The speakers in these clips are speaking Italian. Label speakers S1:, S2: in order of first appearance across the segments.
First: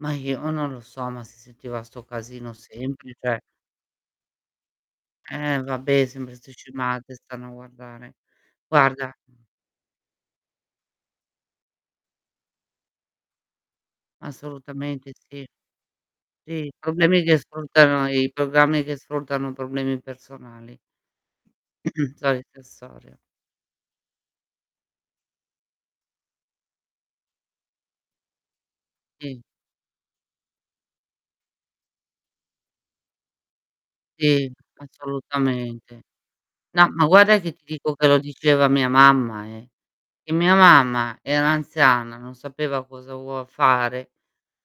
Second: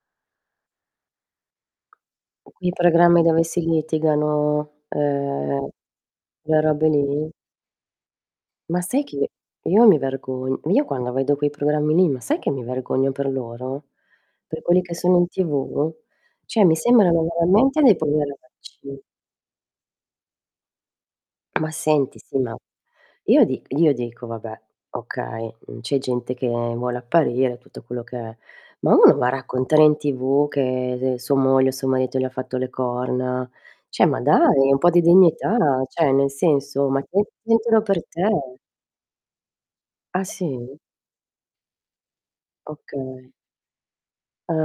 S1: Ma io non lo so, ma si sentiva sto casino
S2: I
S1: sempre,
S2: programmi
S1: cioè
S2: dove si litigano,
S1: Eh,
S2: ehm,
S1: vabbè, sempre 'ste
S2: le robe
S1: scemate
S2: lì?
S1: stanno a guardare.
S2: Ma sai
S1: Guarda
S2: che,
S1: mh.
S2: io mi vergogn io quando vedo quei programmi lì, ma sai che mi vergogno per loro? Per quelli che
S1: Assolutamente
S2: sono in
S1: sì.
S2: TV? Cioè
S1: Sì,
S2: mi sembrano
S1: problemi
S2: ma
S1: che
S2: veramente dei
S1: sfruttano i programmi che
S2: poveracci.
S1: sfruttano problemi personali.
S2: Ma senti, sì, ma
S1: Solita storia.
S2: io di io dico: "Vabbè, okay, uhm, c'è gente che vuole apparire", tutto quello che è; ma uno va a
S1: Mh.
S2: raccontare in TV che, ze sua moglie o suo marito gli ha fatto le corna. Cioè, ma
S1: Sì,
S2: dai, un po' di dignità, là,
S1: assolutamente.
S2: cioè nel
S1: No,
S2: senso, ma
S1: ma
S2: che
S1: guarda che ti
S2: tienitelo
S1: dico
S2: per
S1: che lo
S2: te.
S1: diceva mia mamma, eh.
S2: Ah,
S1: E mia
S2: sì?
S1: mamma era anziana, non sapeva cosa
S2: Okay.
S1: vuol fare,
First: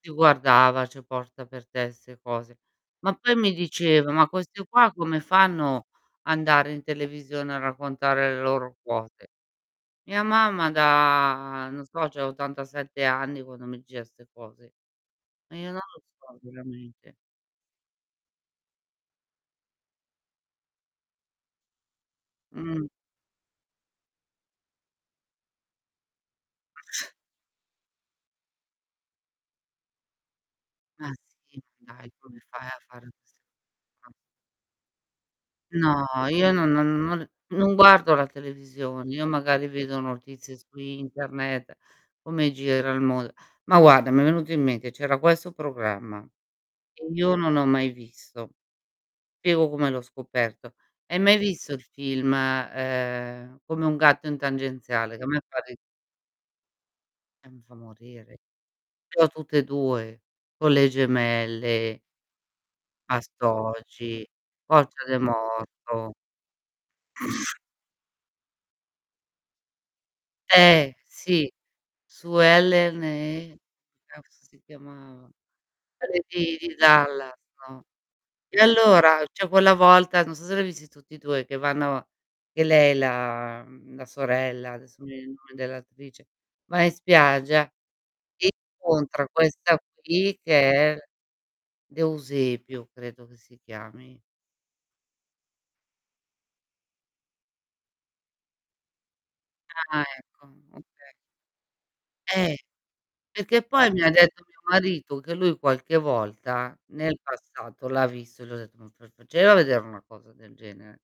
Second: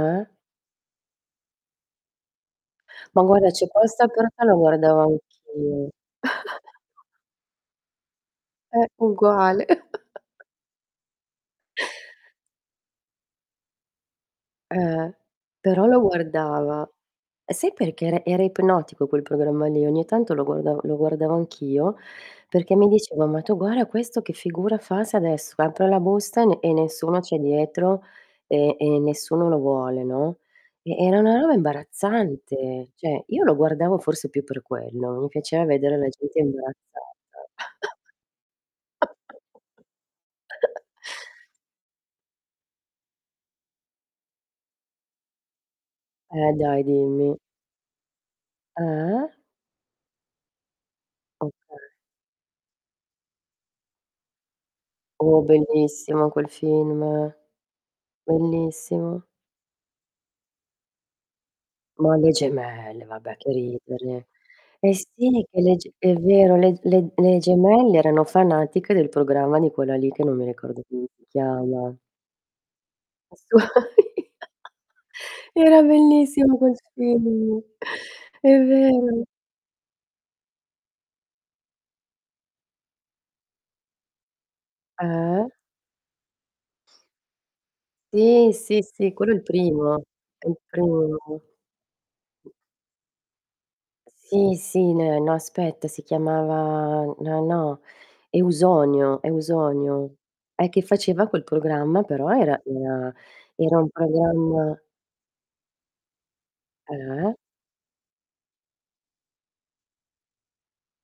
S1: ti guardava, "C'è posta per te", 'ste cose. Ma
S2: Ma
S1: poi
S2: guarda,
S1: mi
S2: c'è questa
S1: diceva:
S2: cher
S1: "Ma
S2: e la
S1: queste qua,
S2: guardavo
S1: come fanno
S2: anch'io.
S1: andare in televisione a raccontare le loro
S2: Eh,
S1: cose?"
S2: uguale.
S1: Mia mamma da non so, c'ha 87 anni quando mi diceva 'ste cose.
S2: Eh,
S1: Ma io non
S2: però la
S1: lo so,
S2: guardava.
S1: veramente.
S2: E sai perché era era ipnotico quel programma lì, ogni tanto lo guardav lo guardavo anch'io, perché mi
S1: Mh.
S2: dicevo: "Ma tu guarda questo che figura fa se adesso apre la busta e ne e nessuno c'è dietro, e e nessuno lo vuole," no, e
S1: Ma
S2: era 'na roba
S1: sì, ma dai, come fai a
S2: imbarazzante.
S1: fare
S2: Cioè,
S1: queste
S2: io lo guardavo
S1: [unintelligible]
S2: forse più per quello, mi piaceva vedere
S1: No,
S2: la gente
S1: io n non non
S2: imbarazzata.
S1: non non guardo la televisione, io magari vedo notizie su internet, come gira il mond ma guarda, mi è venuto in mente, c'era questo programma,
S2: Eh dai,
S1: che io
S2: dimmi.
S1: non ho mai visto;
S2: Eh?
S1: Piego come l'ho scoperto: hai mai
S2: Okay.
S1: visto il film, ehm, Come un gatto in tangenziale? Che a me
S2: Oh, è
S1: fa ri
S2: bellissimo quel film,
S1: Eh, mi fa morire. Ce
S2: bellissimo.
S1: l'ho tutte e 2, con le gemelle.
S2: Ma le gemelle, vabbè, che
S1: Bastogi,
S2: ridere. Eh
S1: Coccia
S2: sì,
S1: de
S2: che le ge
S1: Morto
S2: è vero, le ge le le gemelle erano fanatiche del programma di quella lì che non mi ricordo
S1: Eh,
S2: come si
S1: sì,
S2: chiama.
S1: Suellen e, cazzo si
S2: [unintelligible]
S1: chiamava?
S2: Era
S1: Quelli
S2: bellissimo
S1: di di
S2: quel
S1: Dallas,
S2: film,
S1: no,
S2: è
S1: e allora,
S2: vero.
S1: c'è quella volta, non so se l'hai visti tutti e 2, che vanno che lei, la, m mhmm, la sorella- adesso non mi viene il
S2: Eh?
S1: nome dell'attrice, va in spiaggia e
S2: Ti sì, sì,
S1: incontra
S2: quello è il
S1: questa
S2: primo,
S1: qui
S2: è il
S1: che è l
S2: primo.
S1: D'Eusepio, credo che si chiami.
S2: Sì, sì, neh no aspetta, si chiamava no, no, Eusonio,
S1: Ah,
S2: Eusonio.
S1: ecco,
S2: E che
S1: okay.
S2: faceva quel programma, però
S1: Eh,
S2: era una
S1: perché
S2: era un
S1: poi mi ha detto mio
S2: programma
S1: marito, che lui qualche volta, nel
S2: Eh?
S1: passato, l'ha visto, e gli ho detto:" [unintelligible] facevo a vedere una cosa del genere."